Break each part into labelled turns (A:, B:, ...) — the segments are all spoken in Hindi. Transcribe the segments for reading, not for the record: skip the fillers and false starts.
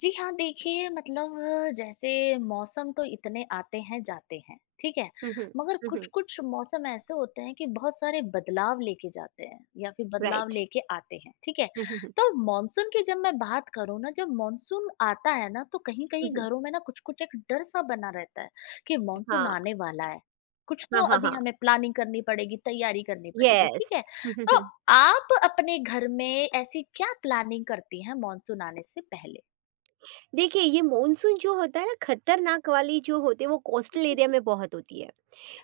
A: जी हाँ, देखिए मतलब जैसे मौसम तो इतने आते हैं, जाते हैं, ठीक है?
B: हुँ, हुँ।
A: मगर
B: हुँ, हुँ।
A: कुछ-कुछ मौसम ऐसे होते हैं कि बहुत सारे बदलाव लेके जाते हैं या फिर बदलाव
B: राइट।
A: लेके आते हैं, ठीक है?
B: हुँ, हुँ, हुँ।
A: तो मानसून की जब मैं बात करूँ ना, जब मानसून आता है ना, तो
B: हुँ,
A: कहीं-कहीं
B: हुँ।
A: घरों में ना कुछ-कुछ एक डर-सा बना रहता है कि मानसून
B: हाँ।
A: आने वाला है। कुछ
B: हाँ,
A: तो
B: हाँ,
A: अभी
B: हाँ।
A: हमें प्लानिंग करनी पड़ेगी, तैयारी करनी पड़ेगी,
B: यस।
A: ठीक है?
B: हुँ, हुँ,
A: तो
B: हुँ।
A: आप अपने घर में ऐसी क्या प्लानिंग करती हैं मानसून आने से पहले?
B: देखिए ये मानसून जो होता है ना खतरनाक वाली जो होती है वो कोस्टल एरिया में बहुत होती है।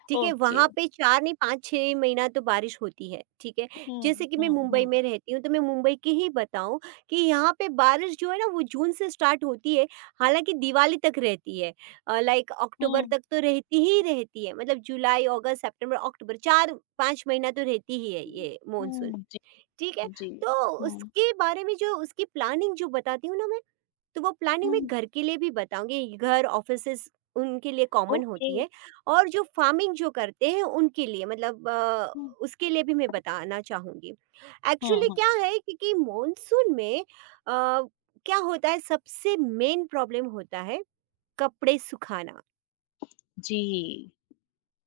B: ठीक है?
A: ओके।
B: वहाँ पे 4 नहीं 5-6 महीना तो बारिश होती है। ठीक है? जैसे कि मैं मुंबई
A: हम्म।
B: में रहती हूँ तो मैं मुंबई की ही बताऊँ कि यहाँ पे बारिश जो है ना वो जून से स्टार्ट होती है। हालाँकि दिवाली तक रहती है। लाइक अक्टूबर
A: हम्म
B: तक तो रहती ही रहती है। मतलब जुलाई, अगस्त, सितंबर, अक्टूबर 4-5 महीना तो रहती ही है ये मानसून।
A: जी।
B: ठीक है?
A: जी।
B: तो
A: हम्म।
B: उसके बारे में जो उसकी प्लानिंग जो बताती हूँ ना मैं, तो वो प्लानिंग मैं
A: हम्म।
B: घर के लिए भी बताऊँगी, घर, ऑफ़िसेज़ उनके लिए कॉमन
A: ओके।
B: होती है और जो फ़ार्मिंग जो करते हैं उनके लिए मतलब
A: हम्म
B: उसके लिए भी मैं बताना चाहूँगी।
A: हम्म।
B: एक्चुअली क्या है क्योंकि मानसून में क्या होता है सबसे मेन प्रॉब्लम होता है कपड़े सुखाना।
A: जी।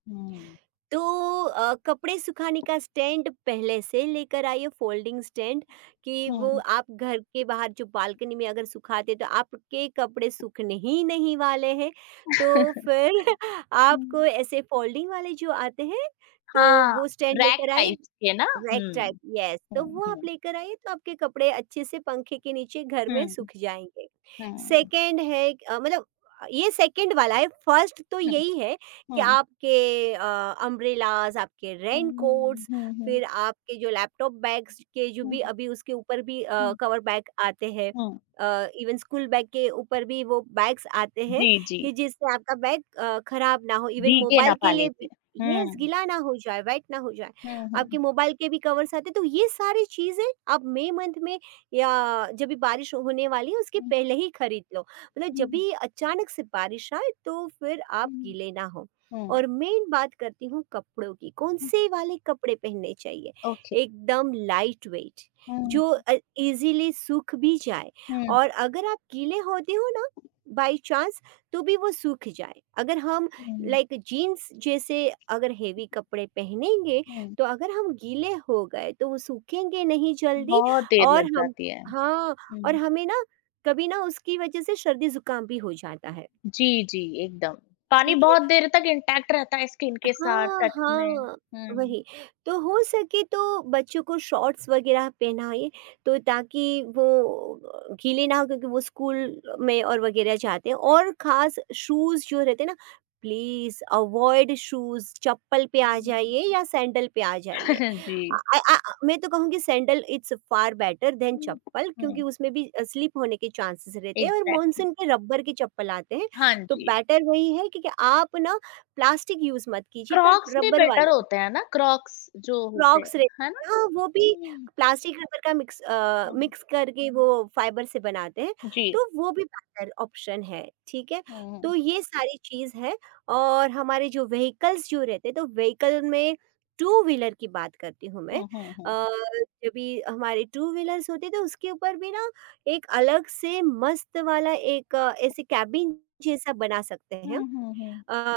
A: हम्म।
B: तो कपड़े सुखाने का स्टैंड पहले से लेकर आइए, फोल्डिंग स्टैंड, कि वो
A: हम्म।
B: आप घर के बाहर जो बालकनी में अगर सुखाते तो आपके कपड़े सूखने ही नहीं वाले हैं, तो फिर आपको
A: हम्म,
B: ऐसे फोल्डिंग वाले जो आते हैं तो
A: हाँ।
B: वो स्टैंड
A: रैक
B: लेकर आइए।
A: टाइप के ना।
B: रैक टाइप,
A: हम्म।
B: यस, तो वो आप
A: हम्म।
B: लेकर आइए तो आपके कपड़े अच्छे से पंखे के नीचे घर में
A: हम्म।
B: सूख जाएँगे।
A: हम्म।
B: सेकंड है मतलब ये सेकंड वाला है, फर्स्ट तो यही है। कि
A: हम्म।
B: आपके अ, अम्ब्रेलाज़, आपके
A: हम्म। हम्म।
B: रेनकोट्स,
A: हम्म। हम्म।
B: फिर आपके जो लैपटॉप बैग्स के जो भी
A: हम्म,
B: अभी उसके ऊपर भी
A: हम्म,
B: कवर बैग आते हैं।
A: हम्म,
B: इवन स्कूल बैग के ऊपर भी वो बैग्स आते हैं
A: जी जी।
B: कि जिससे आपका बैग खराब ना हो, इवन
A: भीगे
B: मोबाइल
A: ना
B: के लिए
A: पानी से।
B: भी। Yes,
A: hmm.
B: गीला ना हो जाए, वेट ना हो जाए। आपके
A: हम्म।
B: मोबाइल के भी कवर्स आते हैं, तो ये सारी चीज़ें आप मई मंथ में या जब भी बारिश होने वाली है उसके पहले ही खरीद लो। मतलब जब
A: हम्म।
B: भी अचानक से बारिश आए तो फिर आप
A: हम्म।
B: गीले ना हों।
A: हम्म।
B: और मेन बात करती हूँ कपड़ों की,
A: हम्म,
B: कौन-से वाले कपड़े पहनने चाहिए?
A: ओके।
B: एकदम लाइट वेट, जो
A: हम्म।
B: अ, ईज़िली सूख भी जाए
A: हम्म।
B: और अगर आप गीले होते हो ना, बाय चांस, तो भी वो सूख जाए। अगर हम
A: हम्म।
B: लाइक जीन्स जैसे अगर हेवी कपड़े पहनेंगे
A: हम्म।
B: तो अगर हम गीले हो गए तो वो सूखेंगे नहीं जल्दी।
A: बहुत देर
B: और
A: लग
B: हम
A: जाती है।
B: हाँ, और
A: हुँ।
B: हमें ना कभी ना उसकी वजह से सर्दी-ज़ुकाम भी हो जाता है,
A: जी, जी, एकदम। पानी
B: ठीक है?
A: बहुत देर तक इंटैक्ट रहता है स्किन के साथ
B: हाँ,
A: टच में।
B: हाँ,
A: हुँ।
B: वही। तो हो सके तो बच्चों को शॉर्ट्स वगैरह पहनाइए तो ताकि वो गीले ना हो क्योंकि वो स्कूल में और वगैरह जाते हैं। और ख़ास शूज़ जो रहते हैं ना, प्लीज़ अवॉइड शूज़, चप्पल पे आ
A: हुँ।
B: जाइए या सैंडल पे आ जाइए।
A: जी।
B: अ अ अ, मैं तो कहूँगी sandal it's far better than
A: hmm,
B: चप्पल क्योंकि
A: हुँ,
B: उसमें भी स्लिप होने के चांसेस रहते हैं, और
A: एग्ज़ैक्टली।
B: मॉनसून के रबर के चप्पल आते हैं।
A: हाँ
B: तो
A: जी।
B: बेटर वही है क्योंकि आप ना प्लास्टिक यूज़ मत कीजिए पर
A: क्रॉक्स भी
B: रबर
A: बेटर
B: वाले
A: होते हैं ना, क्रॉक्स जो होते
B: फ्रॉक्स
A: हैं, है ना?
B: रहते हैं, हाँ, वो भी
A: हुँ,
B: प्लास्टिक रबर का मिक्स अ,
A: हुँ,
B: मिक्स करके वो फाइबर से बनाते हैं,
A: जी।
B: तो वो भी बेहतर ऑप्शन है, ठीक है?
A: हुँ,
B: तो ये सारी चीज़ है। और हमारे जो व्हीकल्स जो रहते हैं, तो व्हीकल में टू व्हीलर की बात करती हूँ मैं।
A: हुँ, हुँ, हुँ,
B: जब भी हमारे टू व्हीलर्स होते हैं, तो उसके ऊपर भी ना एक अलग से मस्त वाला एक ऐसे केबिन जैसा बना सकते हैं।
A: हुँ, हुँ, हुँ।
B: अ,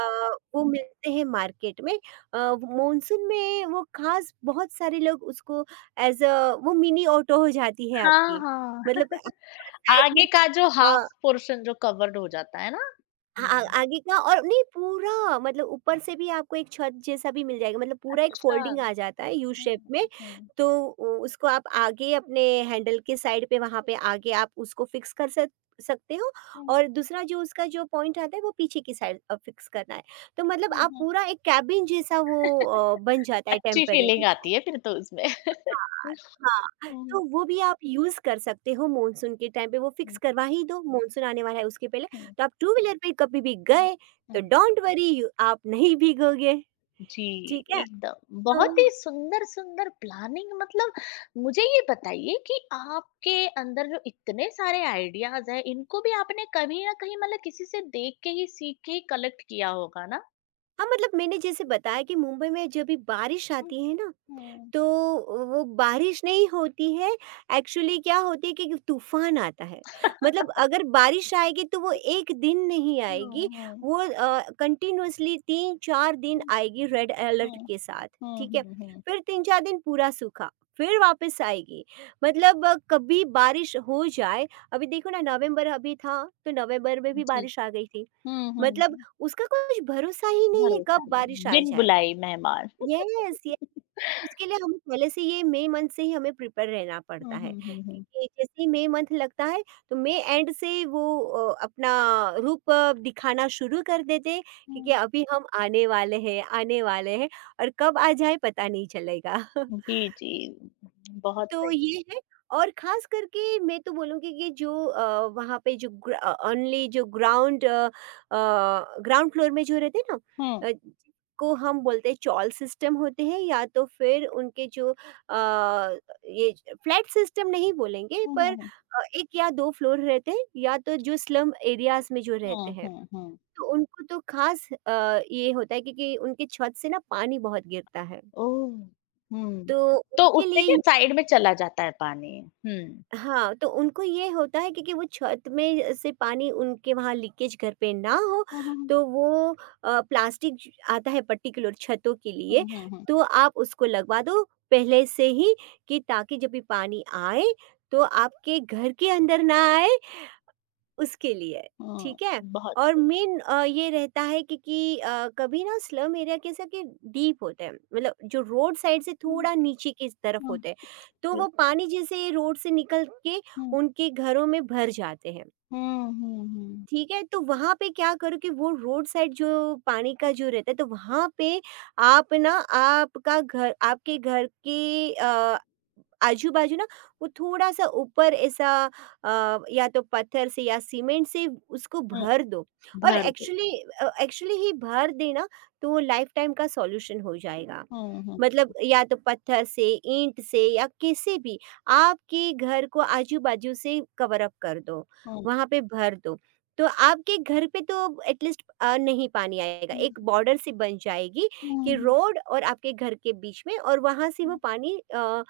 B: वो मिलते हैं मार्केट में। अ, मानसून में वो ख़ास बहुत सारे लोग उसको एज़ अ, वो मिनी ऑटो हो जाती है
A: हाँ,
B: आपकी।
A: हाँ।
B: मतलब साइड में
A: आगे
B: से
A: का जो हाफ़ पोर्शन जो कवर्ड हो जाता है ना?
B: हाँ, आ
A: हुँ,
B: आगे का, और नहीं पूरा, मतलब ऊपर से भी आपको एक छत जैसा भी मिल जाएगा, मतलब पूरा एक
A: अच्छा।
B: फोल्डिंग आ जाता है यू
A: हुँ,
B: शेप में।
A: हुँ, हुँ,
B: तो उ उसको आप आगे अपने हैंडल के साइड पे वहाँ पे आगे आप उसको फिक्स कर सक सकते हो,
A: हुँ,
B: और दूसरा जो उसका जो पॉइंट आता है वो पीछे की साइड फिक्स करना है। तो मतलब आप
A: हुँ।
B: पूरा एक केबिन जैसा वो बन जाता है
A: अच्छी
B: टेम्परेरी।
A: फीलिंग आती है फिर तो उसमें।
B: हाँ,
A: हुँ,
B: हाँ, तो
A: हुँ,
B: वो भी आप यूज़ कर सकते हो, मानसून के टाइम पे वो फ़िक्स
A: हुँ,
B: करवा ही दो, मानसून आने वाला है उसके पहले। तो आप टू व्हीलर पे कभी भी
A: हुँ।
B: गए तो
A: हुँ।
B: डोंट वरी यू, आप नहीं भीगोगे,
A: जी,
B: ठीक है?
A: एकदम। बहुत
B: तो
A: ही सुंदर-सुंदर प्लानिंग मतलब मुझे ये बताइए कि आपके अंदर जो इतने सारे आइडियाज़ हैं, इनको भी आपने कहीं न कहीं मतलब किसी से देख के ही, सीख के ही कलेक्ट किया होगा ना?
B: हाँ, मतलब मैंने जैसे बताया कि मुंबई में जब भी बारिश
A: हुँ,
B: आती है ना,
A: हुँ,
B: तो वो बारिश नहीं होती है, एक्चुअली क्या होती है कि तूफ़ान आता है। मतलब अगर बारिश आएगी तो वो 1 दिन नहीं
A: हुँ,
B: आएगी,
A: हुँ,
B: वो कंटिन्यूअसली 3-4 दिन आएगी रेड अलर्ट
A: हुँ,
B: के साथ,
A: हुँ,
B: ठीक है?
A: हुँ, हुँ, हुँ।
B: फिर 3-4 दिन पूरा सूखा, फिर वापस आएगी। मतलब कभी बारिश हो जाए, अभी देखो ना नवंबर अभी था, तो नवंबर में भी
A: जी।
B: बारिश आ गई थी।
A: हुँ, हुँ,
B: मतलब
A: हुँ।
B: उसका कुछ भरोसा ही नहीं है
A: भरोसा
B: कब
A: नहीं,
B: बारिश आ
A: बिन
B: जाए।
A: बुलाए मेहमान।
B: Yes, yes. उसके लिए हमें पहले से ये मई मंथ से ही हमें प्रिपेयर रहना पड़ता
A: हुँ,
B: है,
A: हुँ, हुँ, हुँ।
B: क्योंकि जैसे ही मई मंथ लगता है, तो मई एंड से वो अपना रूप दिखाना शुरू कर देते हैं, क्योंकि
A: हुँ।
B: अभी हम आने वाले हैं और कब आ जाए पता नहीं चलेगा।
A: जी, जी। बहुत
B: तो
A: सही।
B: ये है। और ख़ास करके मैं तो बोलूँगी कि जो अ, वहाँ पे जो ग्र अ, ओनली जो ground uh uh, ground floor में जो रहते हैं ना,
A: हुँ।
B: जिसको हम बोलते हैं चॉल सिस्टम होते हैं, या तो फिर उनके जो अ, ये फ्लैट सिस्टम नहीं बोलेंगे
A: हुँ,
B: पर
A: हुँ, हुँ।
B: 1 या 2 फ्लोर रहते हैं, या तो जो स्लम एरियाज़ में जो रहते
A: हुँ,
B: हैं,
A: हुँ, हुँ।
B: तो उनको तो ख़ास ये होता है क्योंकि उनकी छत से ना पानी बहुत गिरता है।
A: ओह! हुँ।
B: तो
A: तो
B: उनके
A: उससे क्या
B: लिए
A: साइड में चला जाता है पानी। हुँ।
B: हाँ, तो उनको ये होता है क्योंकि वो छत में से पानी उनके वहाँ लीकेज घर पे ना हो,
A: हुँ, हुँ, हुँ।
B: तो वो प्लास्टिक ज आता है पर्टिकुलर छतों के
A: हुँ,
B: लिए,
A: हुँ, हुँ।
B: तो आप उसको लगवा दो पहले से ही, कि ताकि जब भी पानी आए, तो आपके घर के अंदर ना आए, उसके लिए,
A: हुँ,
B: ठीक है?
A: बहुत।
B: और मेन ये रहता है कि कभी ना स्लम एरिया कैसा कि डीप होता है, मतलब जो रोड साइड से
A: हुँ,
B: थोड़ा नीचे की तरफ
A: हुँ,
B: होते हैं, तो
A: जी।
B: वो पानी जैसे रोड से निकल के
A: हुँ।
B: उनके घरों में भर जाते हैं।
A: हुँ, हुँ, हुँ।
B: ठीक है, तो वहाँ पे क्या करो कि वो रोड साइड जो पानी का जो रहता है, तो वहाँ पे आप ना, आपका घर आपके घर के आजू-बाजू ना वो थोड़ा-सा ऊपर ऐसा या तो पत्थर से या सीमेंट से उसको
A: हुँ,
B: भर दो। और
A: भर दो।
B: एक्चुअली ही भर देना तो वो लाइफ टाइम का सॉल्यूशन हो जाएगा।
A: हुँ, हुँ, हुँ।
B: मतलब या तो पत्थर से, ईंट से या किसी भी, आपके घर को आजू-बाजू से कवर अप कर दो, वहाँ पे भर दो। तो आपके घर पे तो एटलीस्ट नहीं पानी आएगा,
A: हुँ,
B: एक बॉर्डर सी बन जाएगी
A: हुँ,
B: कि
A: हुँ।
B: रोड और आपके घर के बीच में, और वहाँ से वो पानी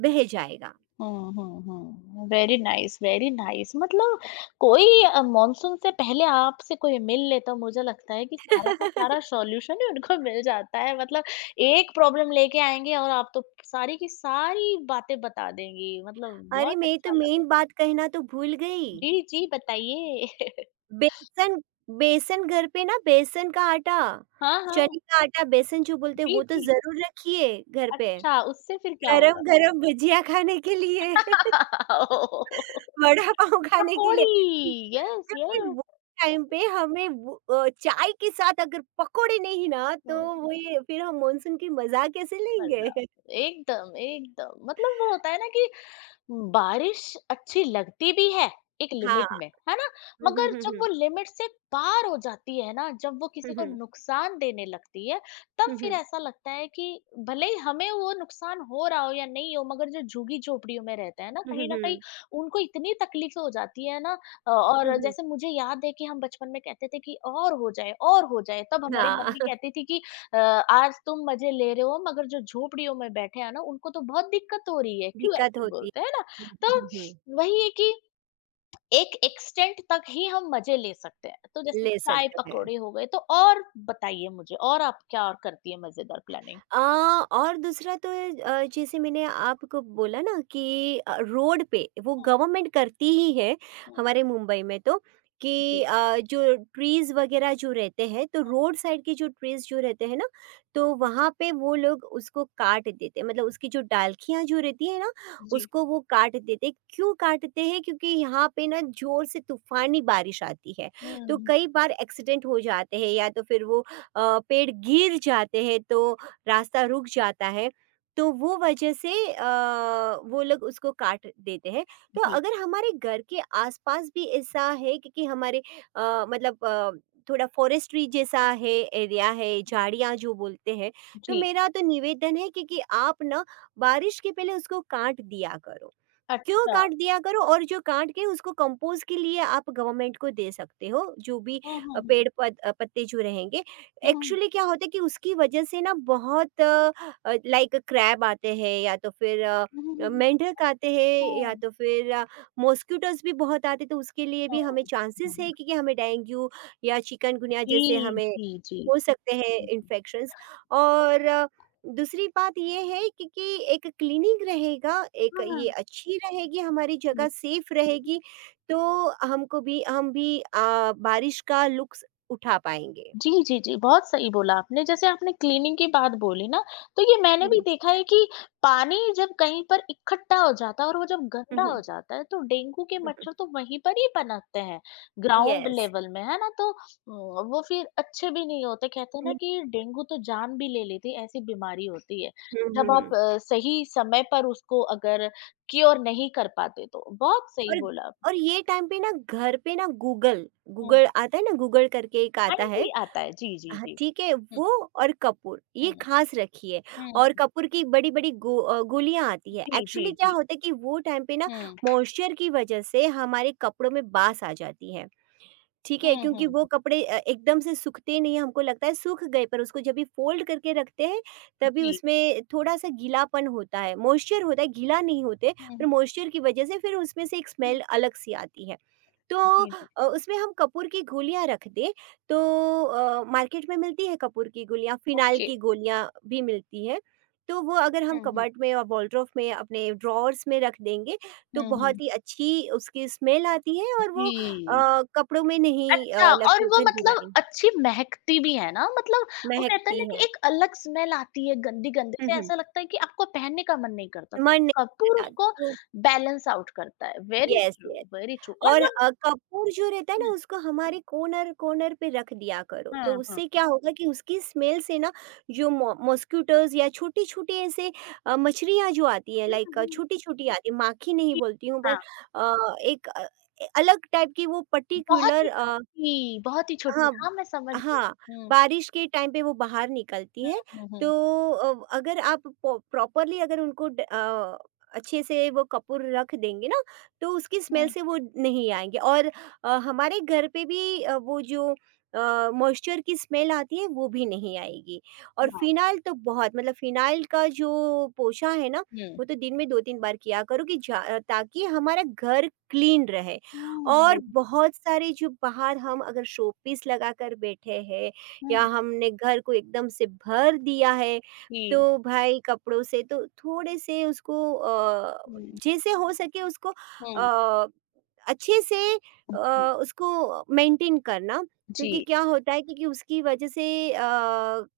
B: बह जाएगा।
A: हुँ, हुँ, हुँ। वेरी नाइस मतलब कोई मानसून से पहले आपसे कोई मिल ले तो मुझे लगता है कि सारा का सारा सॉल्यूशन ही उनको मिल जाता है। मतलब एक प्रॉब्लम लेके आएँगे और आप तो सारी की सारी बातें बता देंगी। मतलब
B: अरे!
A: बहुत
B: मैं तो
A: अच्छा लगा।
B: मेन बात कहना तो भूल गई।
A: जी, जी, बताइए।
B: बेसन बेसन घर पे ना, बेसन का आटा,
A: हाँ,
B: चने
A: हाँ।
B: का आटा, बेसन जो बोलते हैं
A: जी,
B: वो तो
A: जी।
B: ज़रूर रखिए घर पे।
A: अच्छा, उससे फिर क्या होगा?
B: गरम-गरम भुजिया खाने के लिए,
A: ओह!
B: वड़ा पाव खाने के लिए।
A: पकौड़ी। यस,
B: क्योंकि
A: यस।
B: वो टाइम पे हमें वो चाय के साथ अगर पकोड़े नहीं ना तो वो ये फिर हम मानसून की मज़ा कैसे लेंगे?
A: मज़ा एकदम, एकदम मतलब वो होता है ना कि बारिश अच्छी लगती भी है एक
B: हाँ।
A: लिमिट में है ना
B: हुँ, हुँ,
A: मगर
B: हुँ,
A: जब
B: हुँ।
A: वो लिमिट से पार हो जाती है ना जब वो
B: हुँ,
A: किसी को
B: हुँ।
A: नुकसान देने लगती है तब
B: हुँ,
A: फिर
B: हुँ।
A: ऐसा लगता है कि भले ही हमें वो नुकसान हो रहा हो या नहीं हो मगर जो झुगी झोपड़ियों में रहते हैं
B: हुँ, हुँ,
A: ना कहीं
B: हुँ।
A: उनको इतनी तकलीफें हो जाती है ना।
B: हुँ,
A: और
B: हुँ।
A: जैसे मुझे याद है कि हम बचपन में कहते थे कि और हो जाए तब हमारी
B: हाँ,
A: मम्मी कहती थी कि आज तुम मजे ले रहे हो मगर जो झोपड़ियों में बैठे हैं ना उनको तो बहुत दिक्कत हो रही है क्यों
B: दिक्कत
A: ऐसे
B: होती
A: बोलते हैं।
B: है। हुँ,
A: तो
B: हुँ, हुँ, हुँ।
A: वही है कि एक एक्सटेंट तक ही हम मजे ले सकते हैं। तो जैसे
B: ले
A: चाय
B: सकते हैं।
A: पकौड़े हो गए, तो और बताइए मुझे और आप क्या और करती हैं मज़ेदार प्लानिंग?
B: अ, और दूसरा तो जैसे मैंने आपको बोला ना कि रोड पे वो
A: हुँ,
B: गवर्नमेंट करती ही है,
A: हुँ,
B: हमारे मुंबई में तो, कि
A: जी,
B: जो ट्रीज़ वगैरह जो रहते हैं, तो रोड साइड के जो ट्रीज़ जो रहते हैं ना, तो
A: हुँ,
B: वहाँ पे वो लोग उसको काट देते हैं, मतलब उसकी जो डालखियाँ जो रहती है ना
A: जी,
B: उसको वो काट देते, क्यों काटते हैं क्योंकि यहाँ पे ना ज़ोर से तूफ़ानी बारिश आती है, तो
A: हुँ,
B: कई बार एक्सीडेंट हो जाते हैं या तो फिर वो पेड़ गिर जाते हैं, तो रास्ता रुक जाता है, तो वो वजह से वो लोग उसको काट देते हैं। तो
A: जी,
B: अगर हमारे घर के आस-पास भी ऐसा है कि हमारे अ, मतलब अ, थोड़ा फ़ॉरेस्ट्री जैसा है, एरिया है, झाड़ियाँ जो बोलते हैं, तो
A: जी,
B: मेरा तो निवेदन है कि आप ना बारिश के पहले उसको काट दिया करो। क्यों
A: अच्छा।
B: काट दिया करो, और जो काट के उसको कंपोज के लिए आप गवर्नमेंट को दे सकते हो, जो भी
A: हुँ,
B: अ,
A: हुँ, हुँ,
B: पेड़ पत, अ, पत्ते जो रहेंगे,
A: हुँ,
B: एक्चुअली क्या होता है कि उसकी वजह से ना बहुत लाइक क्रैब आते हैं या तो फिर
A: हुँ, हुँ,
B: मेंढक आते
A: हुँ,
B: हैं या
A: हुँ,
B: तो फिर मॉस्किटोज भी बहुत आते, तो उसके लिए
A: हाँ,
B: भी हमें
A: हाँ,
B: चांसेस है
A: हुँ,
B: कि हमें डेंगू या चिकनगुनिया
A: जी,
B: जैसे हमें
A: जी, जी,
B: हो सकते हैं
A: हुँ,
B: इन्फेक्शंस। और दूसरी बात ये है कि एक क्लीनिक रहेगा, एक
A: हाँ,
B: ये अच्छी रहेगी, हमारी जगह
A: हुँ।
B: सेफ रहेगी, तो हमको भी हम भी अ, बारिश का लुत्फ़ उठा पाएँगे।
A: जी, जी, जी, बहुत सही बोला आपने। जैसे आपने क्लीनिंग की बात बोली ना, तो ये मैंने
B: हुँ,
A: भी
B: हुँ।
A: देखा है कि पानी जब कहीं पर इकट्ठा हो जाता है और वो जब
B: हुँ,
A: गंदा हो
B: हुँ।
A: जाता है, तो डेंगू के
B: हुँ, हुँ।
A: मच्छर तो वहीं पर ही पनपते हैं, ग्राउंड
B: येस।
A: लेवल में, है ना? तो वो फिर अच्छे भी नहीं होते। कहते हैं ना
B: हुँ।
A: कि डेंगू तो जान भी ले लेती है, ऐसी बीमारी होती है।
B: हुँ, हुँ,
A: जब
B: हुँ।
A: आप सही समय पर उसको अगर क्योर नहीं कर पाते तो। बहुत सही
B: और
A: बोला आप।
B: और ये टाइम पे ना घर पे ना गूगल
A: हुँ,
B: गूगल आता है ना गूगल करके एक आता है।
A: हांजी आता है। जी, जी,
B: हाँ,
A: जी।
B: ठीक है,
A: हुँ,
B: वो और कपूर,
A: हुँ,
B: ये ख़ास रखिए।
A: हुँ,
B: और
A: हुँ।
B: कपूर की बड़ी-बड़ी गोलियाँ आती है।
A: जी, जी,
B: एक्चुअली क्या
A: जी।
B: होता है कि वो टाइम पे ना
A: हुँ।
B: मॉइस्चर की वज़ह से हमारे कपड़ों में बास आ जाती है। ठीक है,
A: हुँ, हुँ,
B: क्योंकि
A: हुँ।
B: वो कपड़े एकदम से सूखते नहीं हैं, हमको लगता है सूख गए, पर उसको जब भी फ़ोल्ड करके रखते हैं, तभी
A: जी।
B: उसमें थोड़ा-सा गीलापन होता है, मॉइस्चर होता है, गीला नहीं होते,
A: हुँ,
B: पर
A: हुँ।
B: मॉइस्चर की वजह से फिर उसमें से एक
A: हुँ,
B: स्मेल अलग-सी आती है। तो
A: जी, जी।
B: उसमें हम कपूर की गोलियाँ रख दें, तो मार्केट में मिलती है कपूर की गोलियाँ, फ़िनाइल
A: ओके।
B: की गोलियाँ भी मिलती है, तो वो अगर हम
A: हुँ, हुँ।
B: कबर्ड में और वॉलड्रॉफ में, अपने ड्रॉवर्स में रख देंगे, तो
A: हुँ, हुँ।
B: बहुत ही अच्छी उसकी स्मेल आती है और वो
A: जी।
B: कपड़ों में नहीं
A: अच्छा
B: लगती
A: और
B: है
A: वो
B: गंदी
A: मतलब
B: वाली।
A: अच्छी महकती भी है ना? मतलब वो कहते हैं
B: महकती
A: ना कि
B: है।
A: एक अलग स्मेल आती है गंदी-गंदी
B: हुँ,
A: से
B: हुँ।
A: ऐसा लगता है कि आपको पहनने का मन नहीं करता। तो
B: मन नहीं
A: कपूर
B: करता
A: उसको
B: तो
A: बैलेंस आउट करता है।
B: Yes, yes.
A: वेरी ट्रू और
B: और
A: जब
B: कपूर जो रहता है ना
A: हुँ,
B: उसको हमारे कॉर्नर-कॉर्नर पे रख दिया करो, तो
A: हाँ, हाँ।
B: उससे क्या होगा कि उसकी स्मेल से ना जो मॉ मॉस्किटोज़ या छोटी-छोटी ऐसे मछलियाँ जो आती हैं,
A: हुँ,
B: लाइक
A: हुँ।
B: छोटी-छोटी आती हैं, माखी नहीं
A: जी,
B: बोलती हूँ, पर
A: हाँ।
B: अ, एक अ, ए अलग टाइप की वो
A: बहुत
B: पर्टिक्युलर
A: ही छोटी, बहुत ही छोटी।
B: हाँ,
A: हाँ, मैं समझ गई।
B: हाँ,
A: हुँ।
B: बारिश के टाइम पे वो बाहर निकलती
A: हुँ,
B: है,
A: हुँ,
B: तो
A: हुँ।
B: अगर आप पो प्रॉपरली अगर उनको अच्छे से वो कपूर रख देंगे ना, तो उसकी स्मेल
A: हुँ,
B: से वो नहीं आएँगे और हमारे घर पे भी वो जो मॉइस्चर की स्मेल आती है, वो भी नहीं आएगी। और
A: वाह!
B: फिनाइल तो बहुत मतलब फिनाइल का जो पोछा है ना,
A: हुँ।
B: वो तो दिन में 2-3 बार किया करो कि जा, ताकि हमारा घर क्लीन रहे। और
A: हुँ,
B: बहुत सारे जो बाहर हम अगर शोपीस लगाकर बैठे हैं
A: हुँ,
B: या हमने घर को एकदम से भर दिया है,
A: जी।
B: तो भाई कपड़ों से तो थोड़े से उसको
A: हुँ,
B: जैसे हो सके उसको
A: हुँ,
B: अ, अच्छे से
A: जी,
B: उसको मेंटेन करना, क्योंकि
A: जी,
B: क्या होता है कि उसकी वजह से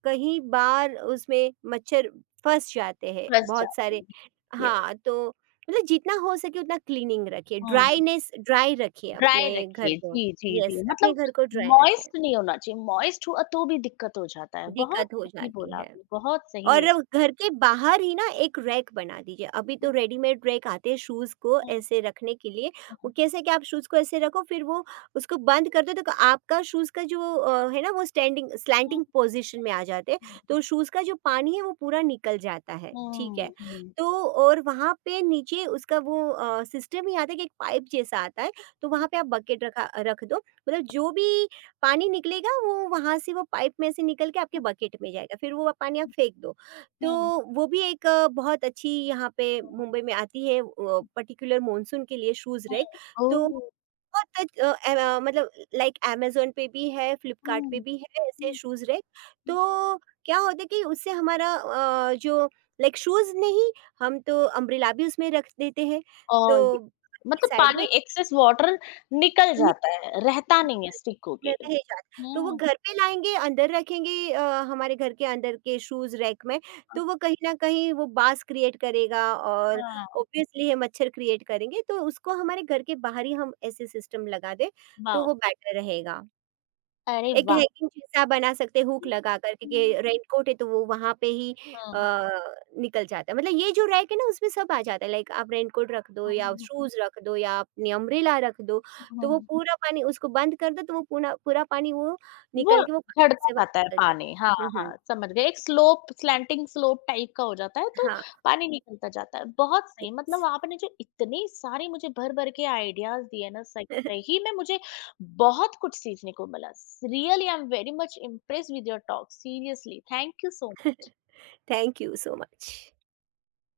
B: कहीं बार उसमें मच्छर फंस जाते हैं
A: फँस
B: बहुत
A: जाते
B: सारे।
A: हैं। यस,
B: हाँ, तो मतलब जितना हो सके उतना क्लीनिंग रखिए,
A: हुँ,
B: ड्राइनेस ड्राई रखिए
A: ड्राई
B: अपने घर
A: रखिए।
B: को।
A: जी, जी, जी,
B: यस, अपने
A: मतलब
B: घर को ड्राई रखें,
A: मॉइस्ट नहीं होना चाहिए, मॉइस्ट हुआ तो भी दिक्कत हो जाता है। बहुत
B: दिक्कत हो
A: सही
B: जाती
A: बोला
B: है।
A: आपने, बहुत
B: और
A: सही है।
B: घर के बाहर ही ना एक रैक बना दीजिए। अभी तो
A: हुँ,
B: रेडीमेड रैक आते हैं शूज़ को
A: हुँ,
B: ऐसे रखने के लिए।
A: हुँ,
B: वो
A: हुँ,
B: कैसा है कि आप शूज़ को ऐसे रखो, फिर वो उसको बंद कर दो, तो आपका शूज़ का जो है ना वो स्टैंडिंग
A: हुँ,
B: स्लैंटिंग
A: हुँ,
B: पोज़ीशन में आ जाते हैं। तो शूज़ का जो पानी है वो पूरा निकल जाता है, ठीक
A: हुँ,
B: है।
A: हुँ,
B: तो और वहाँ पे नीचे उसका वो सिस्टम ही आता है कि एक पाइप जैसा आता है, तो
A: हुँ,
B: वहाँ पे आप बकेट रखा रख दो। मतलब जो भी पानी निकलेगा वो वहाँ से वो पाइप में से निकल के आपके बकेट में जाएगा। फिर वो पानी आप फेंक दो। तो
A: हुँ,
B: वो भी एक बहुत अच्छी यहाँ पे मुंबई में आती है, पर्टिकुलर मॉनसून के लिए शूज़ रैक। तो
A: ओह!
B: बहुत अच अ, ए अ, मतलब लाइक अमेज़न पे भी है, फ्लिपकार्ट पे
A: हुँ,
B: भी है ऐसे
A: हुँ,
B: शूज़ रैक।
A: हुँ,
B: तो क्या होता है कि उससे हमारा जो लाइक शूज़ नहीं, हम तो अम्ब्रेला भी उसमें रख देते हैं।
A: ओह!
B: तो
A: ये
B: बाकी
A: मतलब
B: साइड
A: पानी
B: में
A: एक्सेस वाटर निकल
B: नि
A: जाता है, रहता नहीं है स्टिक होके।
B: रह जाता तो वो
A: हुँ।
B: घर पे लाएँगे, अंदर रखेंगे हमारे घर के अंदर के शूज़ रैक में, तो वो कहीं न कहीं वो बास क्रिएट करेगा और
A: हाँ,
B: ऑब्वियसली ये मच्छर क्रिएट करेंगे, तो उसको हमारे घर के बाहर ही हम ऐसे सिस्टम लगा दें, तो
A: वाओ!
B: वो बेटर रहेगा।
A: अरे
B: एक
A: वाह!
B: हैकिंग जैसा बना सकते हुक लगा कर के
A: हुँ,
B: रेनकोट है तो वो वहाँ पे ही अ,
A: हाँ,
B: निकल जाता है। मतलब ये जो रैक है ना उसमें सब आ जाता है, लाइक आप रेनकोट रख दो
A: हाँ,
B: या
A: हाँ,
B: शूज़ रख दो या अपनी अम्ब्रेला रख दो,
A: हाँ,
B: तो वो
A: हाँ।
B: पूरा पानी उसको बंद कर दो तो वो पूरा पूरा पानी वो
A: वो
B: निकल के वो
A: झड़ता
B: से
A: जाता है
B: बाहर निकल
A: पानी, हाँ,
B: जाएगा। हुँ, हुँ।
A: हाँ, समझ गए। एक स्लोप स्लैंटिंग स्लोप टाइप का हो जाता है तो
B: हाँ,
A: पानी निकलता जाता है। बहुत सही
B: यस।
A: मतलब आपने जो इतनी सारी मुझे भर-भर के आइडियाज़ दिए ना सच सही में मुझे बहुत कुछ सीखने को मिला। Really I am very much impressed with your talk seriously thank you so much.
B: Thank you so much.